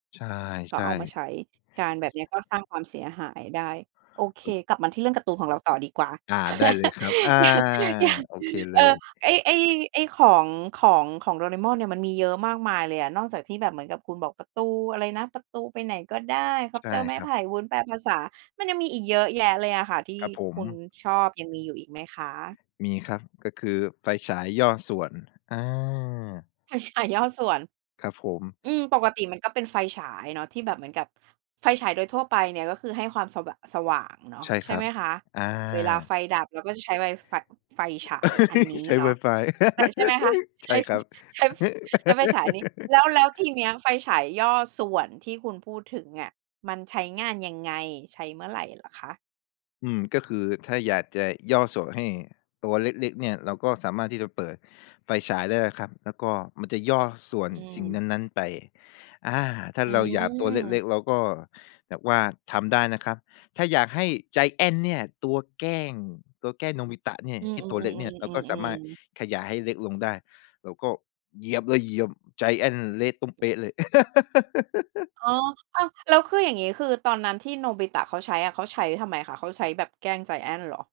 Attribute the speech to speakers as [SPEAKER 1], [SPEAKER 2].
[SPEAKER 1] ใช่
[SPEAKER 2] ก็
[SPEAKER 1] ใช่
[SPEAKER 2] เอามาใช้ การแบบเนี้ยก็สร้างความเสียหายได้ โอเค กลับมาที่เรื่องการ์ตูนของเราต่อดีกว่า
[SPEAKER 1] อา ได้เลยครับ อา
[SPEAKER 2] อย่าง อ อย่าง
[SPEAKER 1] โอเคเล
[SPEAKER 2] เออ
[SPEAKER 1] ย
[SPEAKER 2] ไอ้ ไอ้ ไอ้ของ ของ ของโดราเอมอนเนี่ย มันมีเยอะมากมายเลยอะ นอกจากที่แบบเหมือนกับ คุณบอกประตูอะไรนะ ประตูไปไหนก็ได้ คอ
[SPEAKER 1] ใ
[SPEAKER 2] ป
[SPEAKER 1] ช่
[SPEAKER 2] เตอร์ไม้
[SPEAKER 1] คร
[SPEAKER 2] ไ
[SPEAKER 1] ั
[SPEAKER 2] ผ
[SPEAKER 1] บ
[SPEAKER 2] ่ วุ้นแปลภาษา มันยังมีอีกเยอะแยะเลยอะค่ะ ที่
[SPEAKER 1] ครับผ
[SPEAKER 2] ค
[SPEAKER 1] ม
[SPEAKER 2] ุณชอบยังมีอยู่อีกไหมคะ?
[SPEAKER 1] มีครับ ก็คือไฟฉายย่อส่วน อา
[SPEAKER 2] ไฟฉายย่อส่วน
[SPEAKER 1] ครับผม
[SPEAKER 2] อืม ปกติมันก็เป็นไฟฉายเนาะ ที่แบบเหมือนกับไฟฉายโดยทั่วไปเนี่ย ก็คือให้ความสะวะ สว่างเนาะ
[SPEAKER 1] ใช่
[SPEAKER 2] ใช
[SPEAKER 1] ค
[SPEAKER 2] ่
[SPEAKER 1] รั
[SPEAKER 2] ไ
[SPEAKER 1] บ
[SPEAKER 2] หมคะ?
[SPEAKER 1] อ
[SPEAKER 2] เวลาไ
[SPEAKER 1] า
[SPEAKER 2] ฟดับเราก็จะใช้ไวไฟ ไฟฉายอันนี้
[SPEAKER 1] ใช้
[SPEAKER 2] เนาะ
[SPEAKER 1] WiFi
[SPEAKER 2] แต่ ใช่ไหมคะ? ใ
[SPEAKER 1] ใ
[SPEAKER 2] ช
[SPEAKER 1] ช
[SPEAKER 2] ้
[SPEAKER 1] ่ครับ
[SPEAKER 2] ใช้ ฟ ใช้ไฟฉายอันนี้ แล้ว แล้วทีเนี้ยไฟฉายย่อส่วนที่คุณพูดถึงอะ มันใช้งานยังไง? ใช้เมื่อไรเหรอคะ?
[SPEAKER 1] อืม ก็คือถ้าอยากจะย่อส่วนให้ตัวเล็ก ๆ เนี่ย เราก็สามารถที่จะเปิดไฟฉายได้นะครับ แล้วก็มันจะย่อส่วน
[SPEAKER 2] อื
[SPEAKER 1] สิ่ง
[SPEAKER 2] ม
[SPEAKER 1] นั้น ๆ ไป อา ถ้า
[SPEAKER 2] อื
[SPEAKER 1] เราอยากตัวเล็
[SPEAKER 2] ม
[SPEAKER 1] ก ๆ เราก็แบบว่าทำได้นะครับ ถ้าอยากให้ไจแอนท์เนี่ย ตัวแกล้ง ตัวแกล้งโนบิตะเนี่ย
[SPEAKER 2] อือ
[SPEAKER 1] ที่ตัวเล็กเนี่ย เราก็สามารถ
[SPEAKER 2] ๆ ๆ ๆ ๆ ๆ ๆ
[SPEAKER 1] ขยายให้เล็กลงได้ เราก็เหยียบเลย เหยียบไจแอนท์เละตุ้มเป๊ะเลย
[SPEAKER 2] อ๋อ อ้าว แล้วคืออย่างงี้ คือตอนนั้นที่โนบิตะเขาใช้อะ เขาใช้ทำไมคะ เขาใช้แบบแกล้งไจแอนท์เหรอ?